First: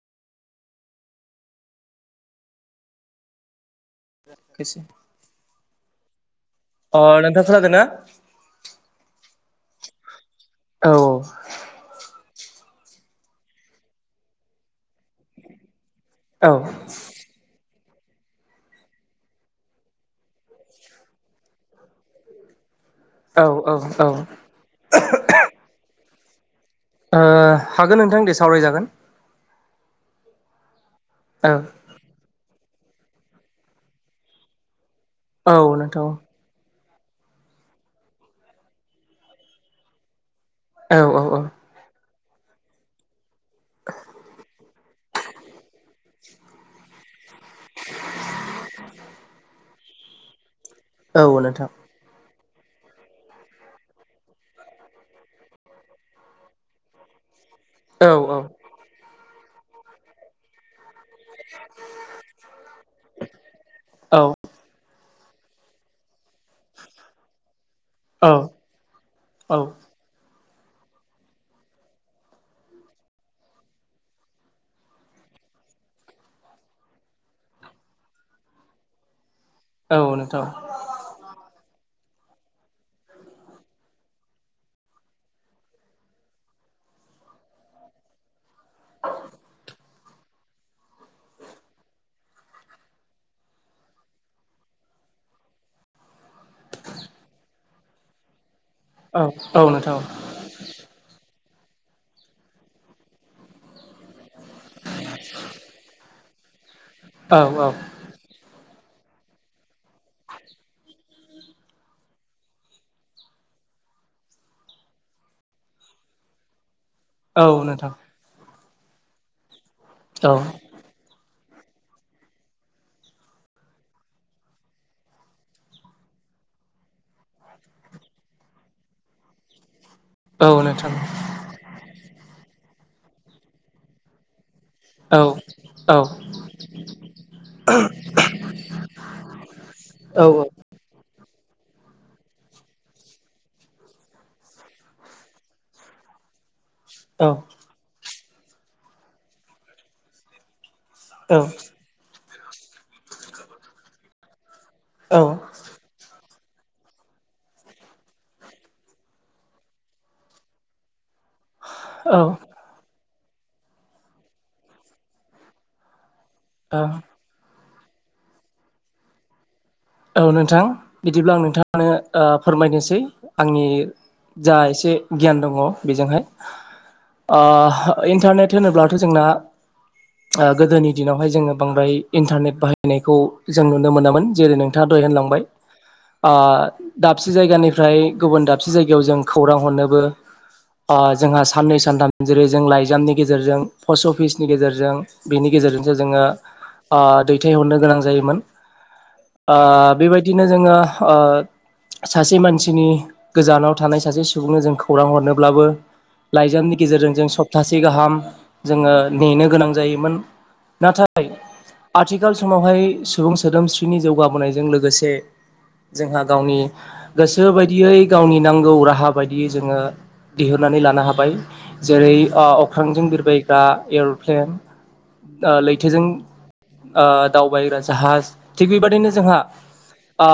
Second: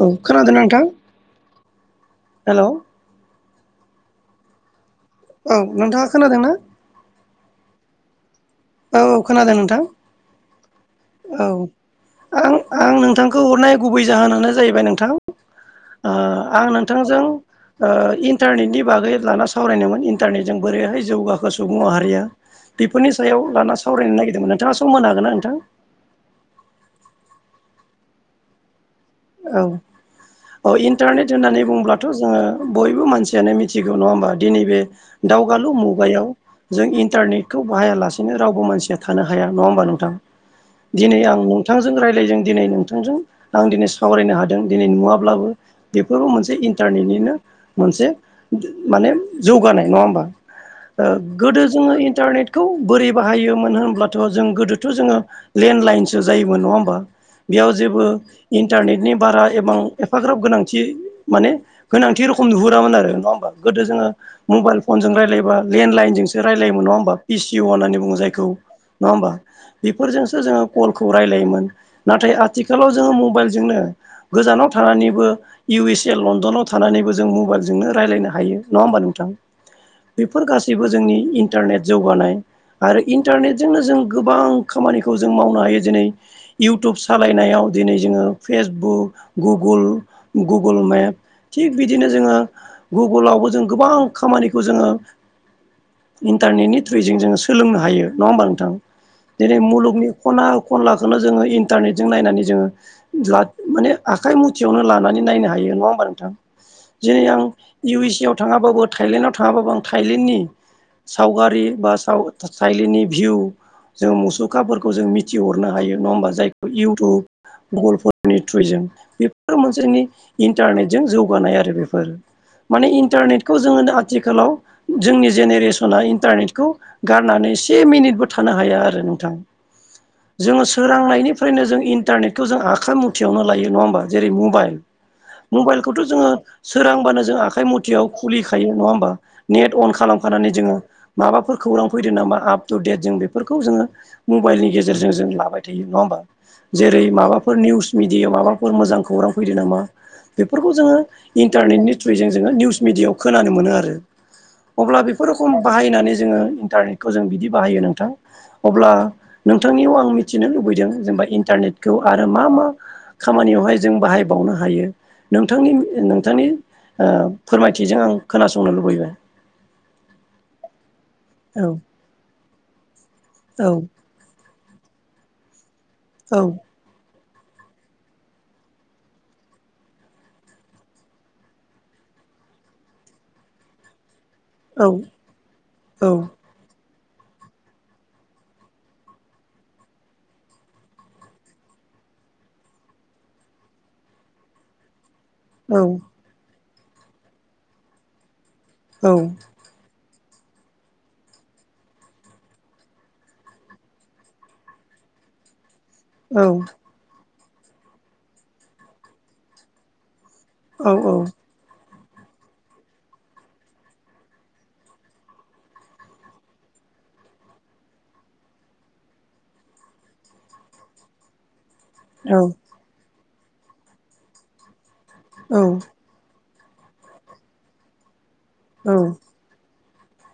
औ खोनादों नोंथां हेल'। [unintelligible] औ नोंथाङा खोनादों ना? अ नोंथां खोनादोंना? औ औ खोनादों नोंथां। औ औ आं आं नोंथांखौ हरनाय गुबै जाहोनानो जाहैबाय नोंथां ओ औ आं नोंथांजों ओ इन्टारनेटनि बागै लाना सावरायनोमोन इन्टारनेटजों बोरैहाय जौगाखो सुबुं माहारिया बेफोरनि सायाव औ औ लाना औ सावरायनो नागिरदोंमोन नोंथांआ सम होनो हागोन ना नोंथां ओ हागोन नोंथां दे सावरायजागोन औ ओ इन्टारनेट औ होननानै बुंङोब्लाथ' जोङो बयबो मानसिआनो मिथिगौ नङा होमबा दिनै बे औ दावगालु नोंथां मुगायाव जों इन्टारनेटखौ बाहायालासेनो रावबो मानसिया थानो हाया नङा होमबा नोंथां औ दिनै औ आं औ नोंथांजों रायज्लायजों दिनै नोंथांजों आं दिनै साव सावरायनो हादों दिनै नुवाब्लाबो बेफोरबो मोनसे इन्टारनेटनिनो मोनसे माने जौगानाय नङा होमबा ओ औ गोदो नोंथां जोङो इन्टारनेट खौ बोरै बाहायोमोन होनब्लाथ' जों गोदोथ' जोङो लेन्डलाइनसो जायोमोन नङा होमबा बेयाव जेबो औ औ इन्टारनेटनि बारा एबां एफाग्राब गोनांथि माने गोनांथि रोखम नुहुरामोन आरो नङा होमबा गोदो जोङो औ मबाइल फन जों रायलायो यबा लेनलाइनजों रायजलायोमोन नङा होमबा पिसिउ होननानै बुङो औ जायखौ नङा होमबा औ बेफोरजों जों कल खौ रायलायोमोन नाथाय आथिखालाव जों मबाइल जों गोजानाव थानानैबो इउ एस ए लण्डनाव थानानैबो जों मबाइलजोंनो राय्लायनो हायो नङा होमबा नोंथां औ बेफोर नोंथां गासैबो जोंनि इन्टारनेट जौगानाय आरो इन्टारनेटजोंनो जों गोबां खामानिखौ जों मावनो हायो जेरै इउटुब सालायनायाव दिनै जोङो फेसबुक गुगोल गुगोल मेप थिग बिदिनो जोङो गुगोलावबो जों गोबां खामानिखौ जोङो इन्टारनेटनि थ्रुयजों जोङो सोलोंनो होनबा नङा होमबा नोंथां औ जेरै औ नोंथां औ नोंथां औ नोंथां मुलुगनि खना खनलाखौनो जोङो इन्टारनेटजों नायनानै जोङो दा माने आखाइ मुथिआवनो लानानै नायनो हायो नङा होमबा नोंथां जेरै आं औ औ इउ एस ए आव थाङाबाबो थाइलेण्डआव थाङाबाबो आं थाइलेण्डनि सावगारि बा साव थाइलेण्डनि भिउ जो मुसुखाफोरखौ जों मिथिहरनो हायो नङा होमबा जायखौ इउ औ टुब गुगोरफोरनि थ्रुयै जों बेफोर मोनसे इन्टारनेटजों जौगा जौगानाय आरो बेफोर माने इन्टारनेटखौ जोङो दा आथिखालाव जोंनि जेनेरेसना इन्टारनेटखौ गारनानै से मिनिटबो थानो हाया आरो नोंथां जोङो सोरांनायनिफ्रायनो जों इन्टारनेट आखाय मुथिआवनो लायो नङा होमबा जेरै मबाइल औ मबाइलखौथ' जोङो सोरांबानो जों आखाइ मथिआव खुलिखायो नङा होमबा नेट अन खालामखानानै जोङो माबाफोर खौरां फैदों नामा आप टु डेट जों बेफोरखौ जोङो मबाइलनि गेजेरजों जों लाबाय थायो नङा होमबा जेरै माबाफोर निउस मिडेयाव माबाफोर मोजां खौरां फैदों नामा बेफोर खौ जोङो इन्टारनेटनि थ्रुयैजों जोङो जों निउस मिडेया आव‌ खोनानो मोनो आरो अब्ला बेफोर रोखोम बाहायनानै जोङो इन्टारनेटखौ जों बिदि बाहायो नोंथां अब्ला नोंथांनिआव आं मिथिनो लुबैदों जेनोबा इन्टारनेट खौ औ आरो मा मा खामानिआवहाय जों बाहायबावनो हायो नोंथांनि नोंथांनि ओ फोरमायथिजों आं खोनासंनो लुबैबाय औ नोंथां बिदिब्ला आं औ नोंथांनो ओ फोरमायनोसै आंनि औ जा एसे गियान दङ बेजोंहाय औ ओ इन्टारनेट होनोब्लाथ' जोंना ओ‌ गोदोनि दिनावहाय जोङो बांद्राय इन्टारनेट बाहायनायखौ जों नुनो मोनामोन जेरै बिथांआ औ द'हाय होनलांबाय औ दाबसे जायगानिफ्राय गुबुन दाबसे जायगायाव जों खौरां हरनोबो जोंहा साननै सानथाम जेरै जों लाइजामनि गेजेरजों पस्ट अफिसनि गेजेरजों बिनि औ गेजेरजोंसो जोङो ओ दैथायहरनो गोनां जायोमोन औ ओ बेबायदिनो जोङो ओ सासे मानसिनि गोजानाव थानाय सासे सुबुंनो जों खौरां हरनोब्लाबो औ लाइजामनि गेजेरजों जों सप्तासे गाहाम जोङो नेनो गोनां जायोमोन औ-औ नाथाय आथिखाल समावहाय सुबुं सोदोमस्रिनि जौगाबोनायजों लोगोसे जोंहा गावनि गोसो बायदियै गावनि नांगौ राहा बायदियै जोङो दिहुननानै लानो हाबाय जेरै औ ओ अख्रांजों बिरबायग्रा एर'प्लेन औ लैथोजों ओ दावबायग्रा जाहाज थिग बेबादिनो औ जोंहा ओ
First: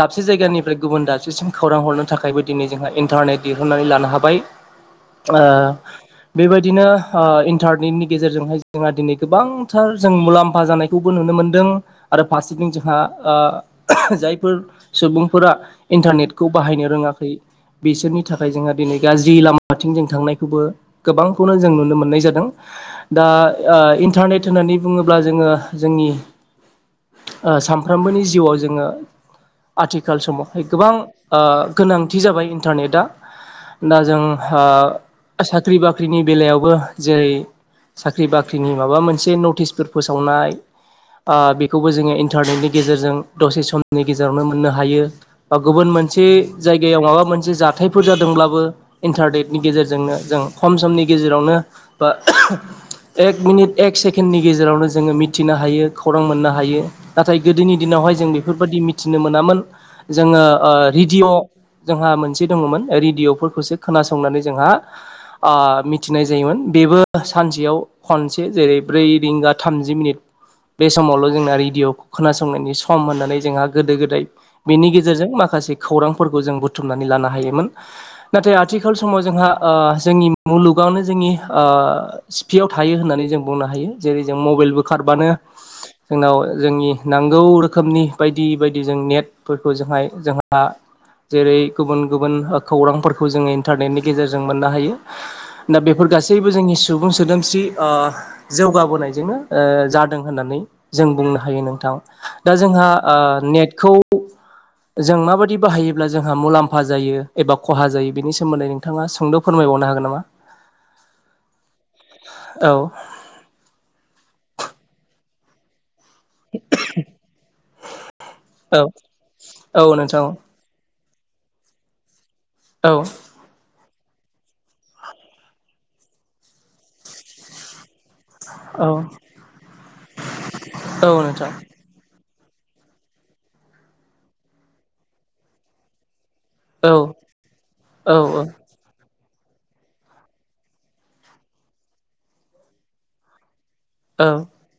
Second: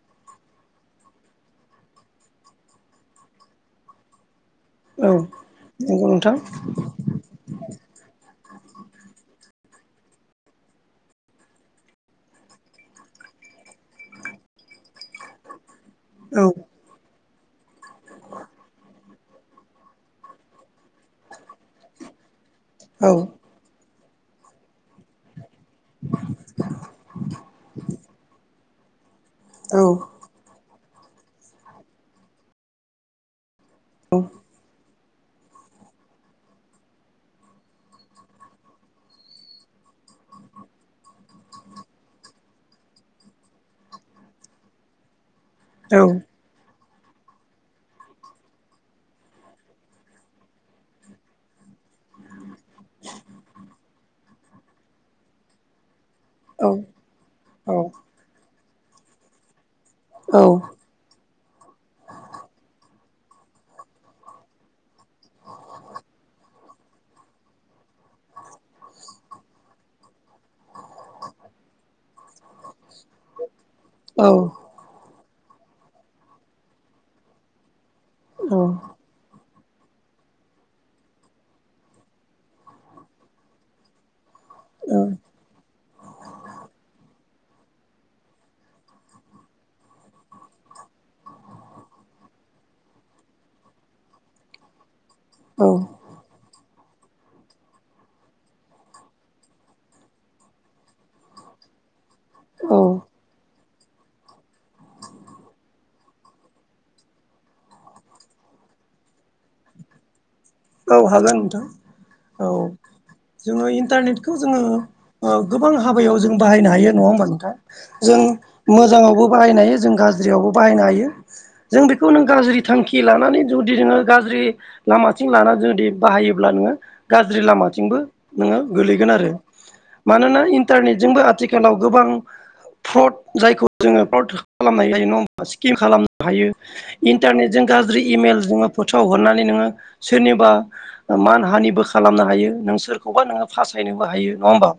दाबसे जायगानिफ्राय गुबुन दाबसेसिम खौरां हरनो थाखायबो दिनै जोंहा इन्टारनेट दिहुनन्नानै लानो हाबाय ओ नंगौ नोंथां बेबायदिनो ओ इन्टारनेटनि गेजेरजोंहाय जोंहा दिनै गोबांथार जों मुला म्फा जानायखौबो नुनो मोनदों आरो फारसेथिं जोंहा जायफोर सुबुंफोरा औ इन्टारनेटखौ बाहायनो रोङाखै बिसोरनि थाखाय जोंहा दिनै गाज्रि लामाथिं जों थांनायखौबो गोबांखौनो जों नुनो मोननाय जादों औ दा इन्टारनेट होननानै बुङोब्ला जोङो जोंनि सामफ्रोमबोनि जिउआव जोङो औ आथिखाल समावहाय गोबां ओ गोनांथि जाबाय इन्टारनेटआ दा जोंहा साख्रि बाख्रिनि बेलायावबो जेरै साख्रि बाख्रिनि माबा मोनसे नटिस फोसावनाय आ बेखौबो जोङो इन्टारनेटनि गेजेरजों दसे समनि गेजेरावनो मोननो हायो गुबुन औ मोनसे जाय गायाव माबा मोनसे जाथायफोर जादोंब्लाबो इन्टारनेटनि गेजेरजोंनो जों खम समनि गेजेरावनो बा एक मिनिट एक सेकेणडनि गेजेरावनो जोङो मिथिनो हायो खौरां मोननो औ हायो नाथाय गोदोनि औ दिनावहाय जों बेफोरबायदि मिथिनो मोनामोन औ जोङो रेडिय' जोंहा मोनसे दङमोन रेदिअ फोरखौसो खोनासंनानै जोंहा ओ मिथिनाय जायोमोन बेबो सानसेयाव खनसे जेरै ब्रैरिंगा थामजि मिनिट बे समावल' जोंना रेडअ' खोनासंनायनि सम होननानै जोंहा गोदो गोदाय बेनि गेजेरजों माखासे खौरांफोरखौ जों बुथुमनानै लानो हायोमोन नाथाय औ आथिखाल समाव जोंहा ओ जोंनि मुलुगावनो जोंनि ओ सिफियाव थायो होननानै जों बुंनो हायो जेरै जों मबाइलबो खारबानो जोंनाव जोंनि नां गौ रोखोमनि बायदि बायदि जों नेटफोरखौ जोंहाय जोंहा जेरै गुबुन गुबुन खौरांफोरखौ जोङो इन्टारनेटनि गेजेरजों मोननो हायो दा बेफोर गासैबो जोंनि सुबुं सोदोमस्रि ओ जौगाबोनाय जोंनो जादों होननानै जों बुंनो हायो नोंथां दा जोंहा ओ नेट खौ जों माबायदि बाहायोब्ला जोंहा मुलाम्फा जायो एबा खहा जायो बिनि सोमोन्दै नोंथाङा सोंद फोरमाय बावनो हागोन नामा? औ हागोन नोंथां औ जोङो इन्टारनेट बेखौ जोङो ओ गोबां हाबायाव जों बाहायनो हायो नङा होमबा नोथां जों औ मोजाङावबो बाहायनो हायो जों औ नोंथां गाज्रियावबो बाहायनो हायो जों बेखौ नों गाज्रि थांखि औ लानानै जुदि जोङो गाज्रि लामा लानानै जुदि बाहायोब्ला नोङो गाज्रि लामाथिंबो नोङो औ गोलैगोन आरो मानोना औ इन्टारनेटजोंबो नोंथां आथिखालाव गोबां फ्रड जायखौ जोङो फ्रद खालामनाय जायो नङाहोमबा स्किम खालामनाय जायो हायो औ इन्टारनेटजों गाज्रि औ इमेल जोङो फोथाव हरनानै नोङो सोरनिबा मान हानिबो खालामनो हायो नों सोरखौबा फासायनोबो औ हायो नङा होमबा?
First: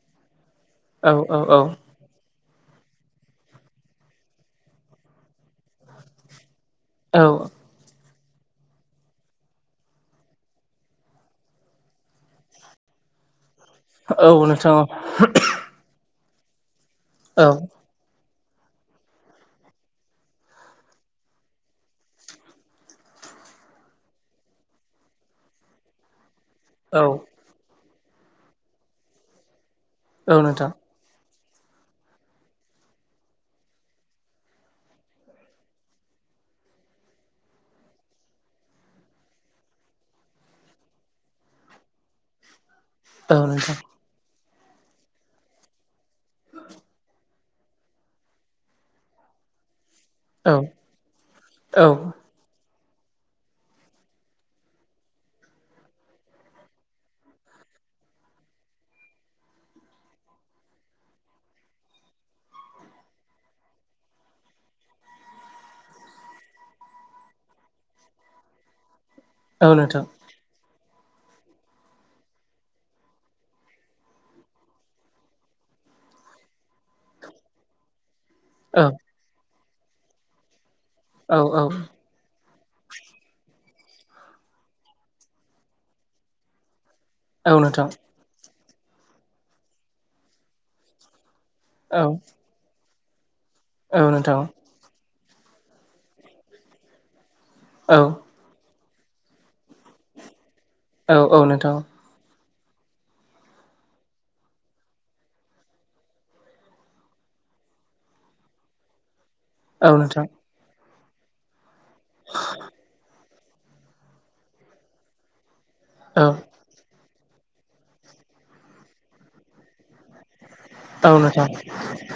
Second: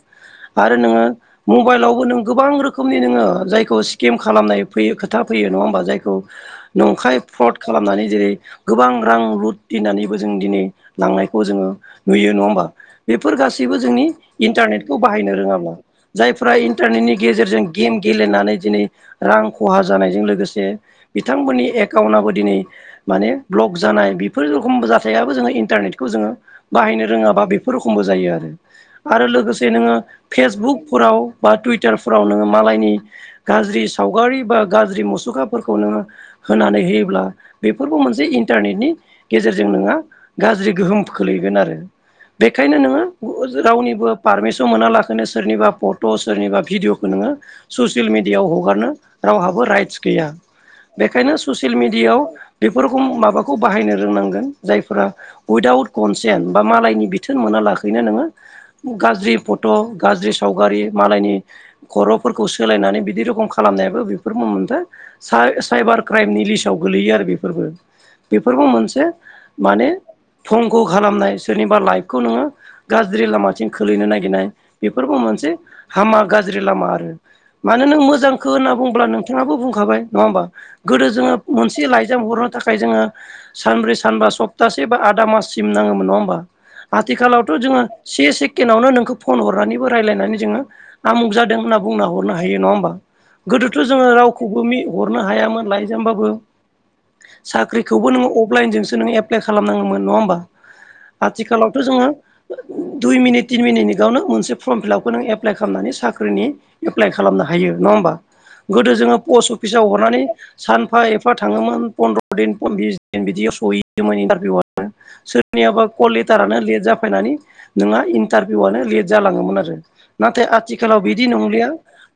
आरो नोङो मबाइलावबो नों गोबां रोखोमनि नोङो जायखौ स्किम खालामनाय फैयो खोथा फैयो नङा होमबा? जायखौ नंखाय औ फ्रद खालामनानै जेरै गोबां रां लुथिनानै जों दिनै लांनायखौ जोङो नुयो नङा होमबा? बेफोर गासै बो जोंनि औ नोंथां इन्टारनेटखौ रोङाब्ला जायफ्रा इानटारनेटनि औ गेजेरजों गेम गेले दिनै रां खहा जानायजों लोगोसे बिथांमोननि एकाउन्टआबो दिनै ब्लग जानाय बिफोर रखमबो जादों जो इन्टारनेटखौ जोङो औ बाहायनो रोङाबा बेफोर रखमबो जायो आरो। आरो लोगो जे नोङो औ नोंथां फेसबुकफोराव बा टुइटारफोराव नोङो मालायनि गाज्रि सावगारि बा गाज्रि मुसुखाफोरखौ नोङो होनानै होयोब्ला बेफोरखौ मोनसे इन्टारनेटनि गेजेरजों नोंहा गाज्रि गोहोम खोलैगोन आरो बेनिखायनो नोङो औ नोंथां रावनिबो पारमिसन मोनालासैनो सोरनिबा फट' सोरनिबा भिडिअखौ नोङो ससियेल मिडियाआव हगारनो रावहाबो राइट्स गैया औ बेखायनो ससियेल औ मेडियाआव बेफोरखौ माबाखौ बाहायनो रोंनांगोन। जायफोरा उइदाउट कनसेन्ट बा मालायनि बिथोन मोना लाखैनो नोङो गाज्रि फट' गाज्रि सावगारि मालायनि खर'फोरखौ सोलायनानै बिदि रोखम खालामनायाबो बेफोर मोन फा सा-साइबार क्राइमनि लिस्टआव गोलैयो आरो बेफोरबो बेफोरफोरखौ मोनसे औ माने नोंथां थं ग' खालामनाय सोरनिबा लाइफखौ नोङो गाज्रि लामाथिं खोलैनो नागिरनाय बेफोरबो मोनसे हामा गाज्रि लामा आरो मानो नों मोजां होनना औ बुंब्ला नोंथाङाबो बुंखाबाय नङा होमबा गोदो जोङो औ औ मोनसे लाइजाम हर थाखाय जोङो सानब्रै सानबा सप्तासे बा आदा माससिम नाङोमोन नङा होमबा? औ आथिखालावथ' जोङो नोंथां से सेकेणडावनो नोंखौ फन हरनानैबो रायजलायनानै जोङो आमुग जाद दों होनना औ बुंना हरनो हायो नङा होनबा? गोदोथ' औ जोङो नोंथां रावखौबो मि हरनो हायामोन लाइजामबाबो। औ साख्रिखौबो नोङो अफलाइनजोंसो नोङो एप्लाय खालाम नांगोमोन नङा होनबा? औ औ नोंथां आथिखालावथ जोङो दुइ मिनिट तिन मिनिटनिगावनो मोनसे फर्म फिलापखौ नों एप्लाइ खालामनानै साख्रिनि एप्लाइ खालामनो हायो नङा गोदो जोङो पस्ट औ अफिसाव हरनानै नोंथां सानफा एफा थाङोमोन फन्द्र' दिन बिस दिन बिदियाव सोरनियाबा कल औ लेटारानो लेट जाफैनानै नोंहा इन्टारभिउआनो लेट जालाङोमोन आरो। नाथाय आथिखालाव बिदि नंलिया औ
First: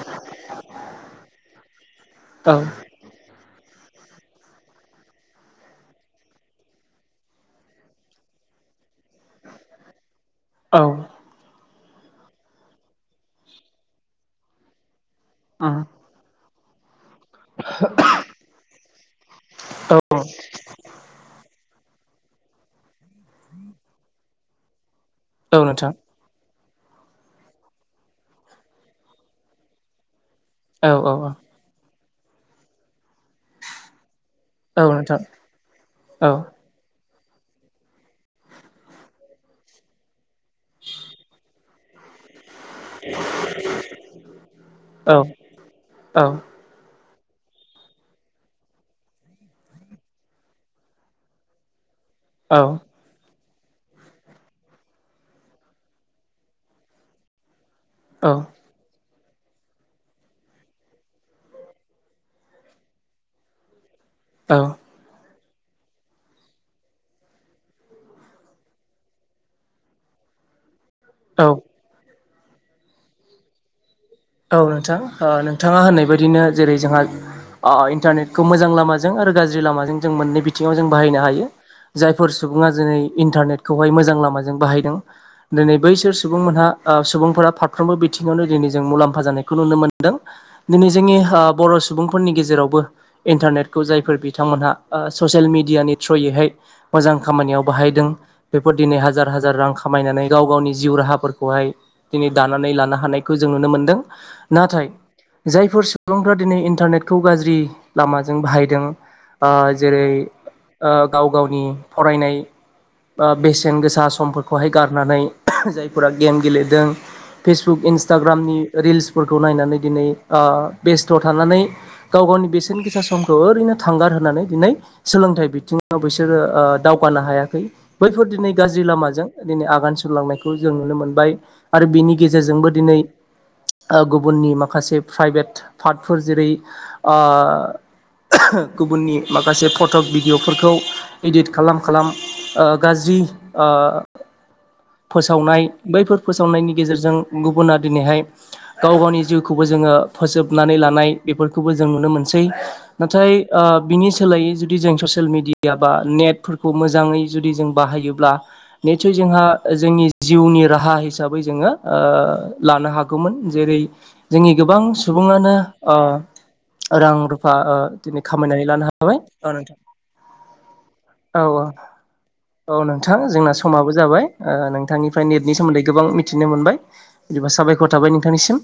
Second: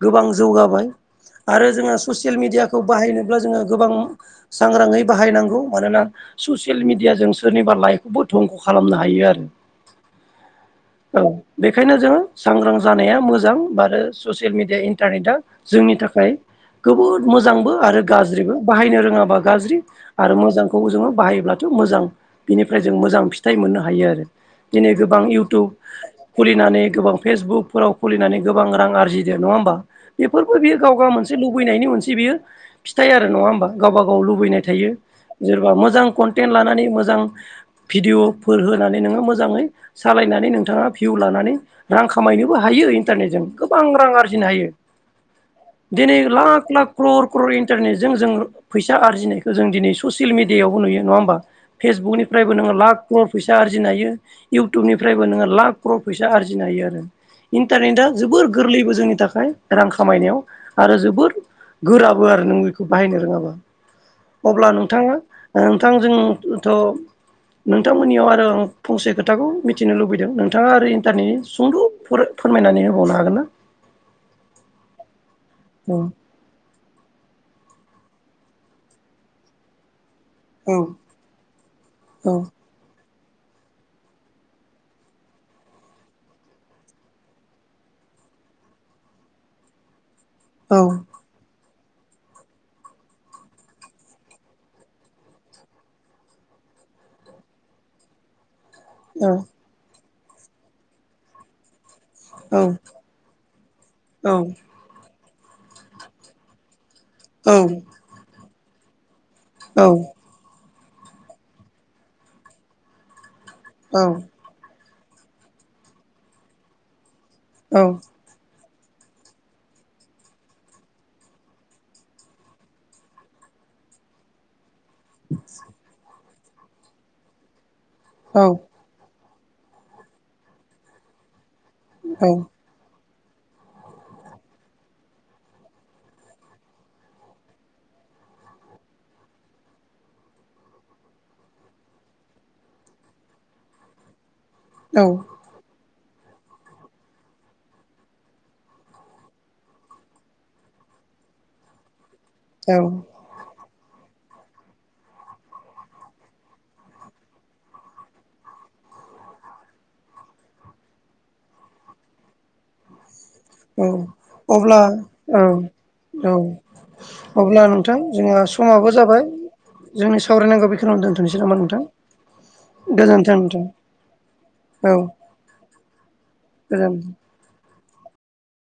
गोबां जौगाबाय। आरो जोङो नोंथां ससियेल मिडियाखौ बाहायनोब्ला जोङो गोबां सांग्राङै बाहायनांगौ। मानोना ससियेल मिडियाजों सोरनिबा लाइखौबो धंख' खालामनो हायो आरो औ ओं बे बेखायनो जोङो सांग्रां जानाया मोजां आरो आरो ससियेल मेडिया इन्टारनेटआ जोंनि थाखाय जोबोद मोजांबो आरो गाज्रिबो बाहायनो रोङाबा गाज्रि औ आरो मोजांखौ जोङो बाहायोब्लाथ' मोजां बिनिफ्राय मोजां फिथाइ मोननो हायो आरो दिनै गोबां औ इउटुब नोंथां खुलिनानै गोबां फेसबुकफोराव खुलिनानै गोबां रां आरजिदो नङा होमबा? बेफोरबो बियो औ गाव गाव औ मोनसे लुबैनायनि मोनसे बियो फिथाय आरो नङा होमबा गावबा गाव लुबैनाय औ थायो नोंथां सोरबा मोजां औ कनटेन लानानै मोजां भिडिअफोर होनानै नोङो मोजाङै सालायनानै नोंथाङा भिउ लानानै रां खामायनो हायो इन्टारनेट जों गोबां रां आरजिनो हायो औ दिनै लाख लाख ख्रर ख्रर इन्टारनेटजों जों फैसा आरजिनायखौ जों दिनै ससियेल मिडियायावबो नुयो नङा होमबा? फेसबुकनिफ्रायबो नोङो लाख लख फैसा आरजिनो हायो इउटुबनिफ्रायबो नोङो लाख ख्रर फैसा आरजिनो हायो आरो इन्टारनेटआ औ जोबोर गोरलैबो जोंनि थाखाय थाखाइ रां खामायनायाव आरो जोबोद गोराबो आरो नों बेखौ बाहायनो रोङाबा अब्ला नोंथांआ नोंथां नोंथां जोंथ' नोंथांमोननिआव आरो आं फंसे खोथाखौ मिथिनो लुबैदों नोंथाङा आरो दारै औ औ सुंद' फोरमायनानै होबावनो हागोन ना औ नोंथां ओ नोंथाङा होननाय बायदिनो जेरै जोंहा ओ इन्टारनेटखौ मोजां लामाजों आरो गाज्रि लामाजों जों मोननै औ बिथिआव जों बाहायनो हायो औ जायफोर सुबुङा जोनै इन्टारनेटखौहाय मोजां लामाजों बाहायदों दिनै बैसोर सुबुंमोनहा सुबुंफोरा फारफ्रोमबो बिथिंआव नो दिनै जों मुलाम्फा जानायखौ नुनो मोनदों औ दिनै ओ जोंनि सुबुंफोरनि गेजेरावबो इन्टारनेटखौ जायफोर बिथांमोनहा ससियेल मिडिआनि थ्रुयैहाय मोजां खामानिआव बाहायदों बेफोर दिनै औ हाजार हाजार रां खामायनानै गाव गावनि जिउ राहाफोरखौहाय दिनै दानानै अब्ला लानो हानायखौ जों नुनो मोनदों नाथाय जायफोर सुबुंफ्रा दिनै इन्टारनेटखौ गाज्रि औ लामाजों बाहायदों ओ जेरै ओ गाव गावनि फरायनाय ओ बेसेन गोसा समफोरखौहाय गारनानै ओह जायफोरा गेम गेलेदों फेसबुक इन्सटाग्रामनि रिल्सफोरखौ नायनानै दिनै ओ बेस्थ थानानै गाव गावनि बेसेन गोसा समखौ ओरैनो थांगार होननानै दिनै सोलोंथाइ बिथिआव बिसोरो ओ दावगानो हायाखै बैफोर दिनै गाज्रि लामाजों दिनै आगान सुरलांनायखौ जों नुनो मोनबाय आरो बिनि गेजेरजोंबो दिनै ओ गुबुननि माखासे प्राइभेट पार्टफोर जेरै ओ गुबुननि माखासे फटक भिडिअफोरखौ इदिट खालाम खालाम ओ गाज्रि ओ फोसावनाय बैफोर फोसावनायनि गेजेरजों गुबुना दिनैहाय गाव गावनि जिउखौबो जोङो फोजोबनानै लानाय बेफोरखौबो जों नुनो मोन सै नाथाय ओ बिनि सोलाय यै जुदि जों ससियै मिडिआ बा नेटफोरखौ मोजाङै जुदि जों बाहायोब्ला नेटसय जों जोंहा जोंनि जिउनि राहा हिसाबै जोङो ओ लानो हागौ मोन जेरै जोंनि गोबां सुबुआनो औ ओ रां रुफा अब्ला ओ नोंथां दिनै जोंहा खामायनानै लानो समाबो हाबाय जाबाय औ नोंथां जोंनि सावरायनांगौ बेखौनो दोन्थ'नोसै औ नामा औ नोंथां औ नोंथां जोंना समाबो जाबाय औ नोंथांनिफ्राय नेटनि सोमोन्दै गोबां मिथिनो मोनबाय गोजोन बिदिबा साबायखर थाबाय नोंथांनिसिम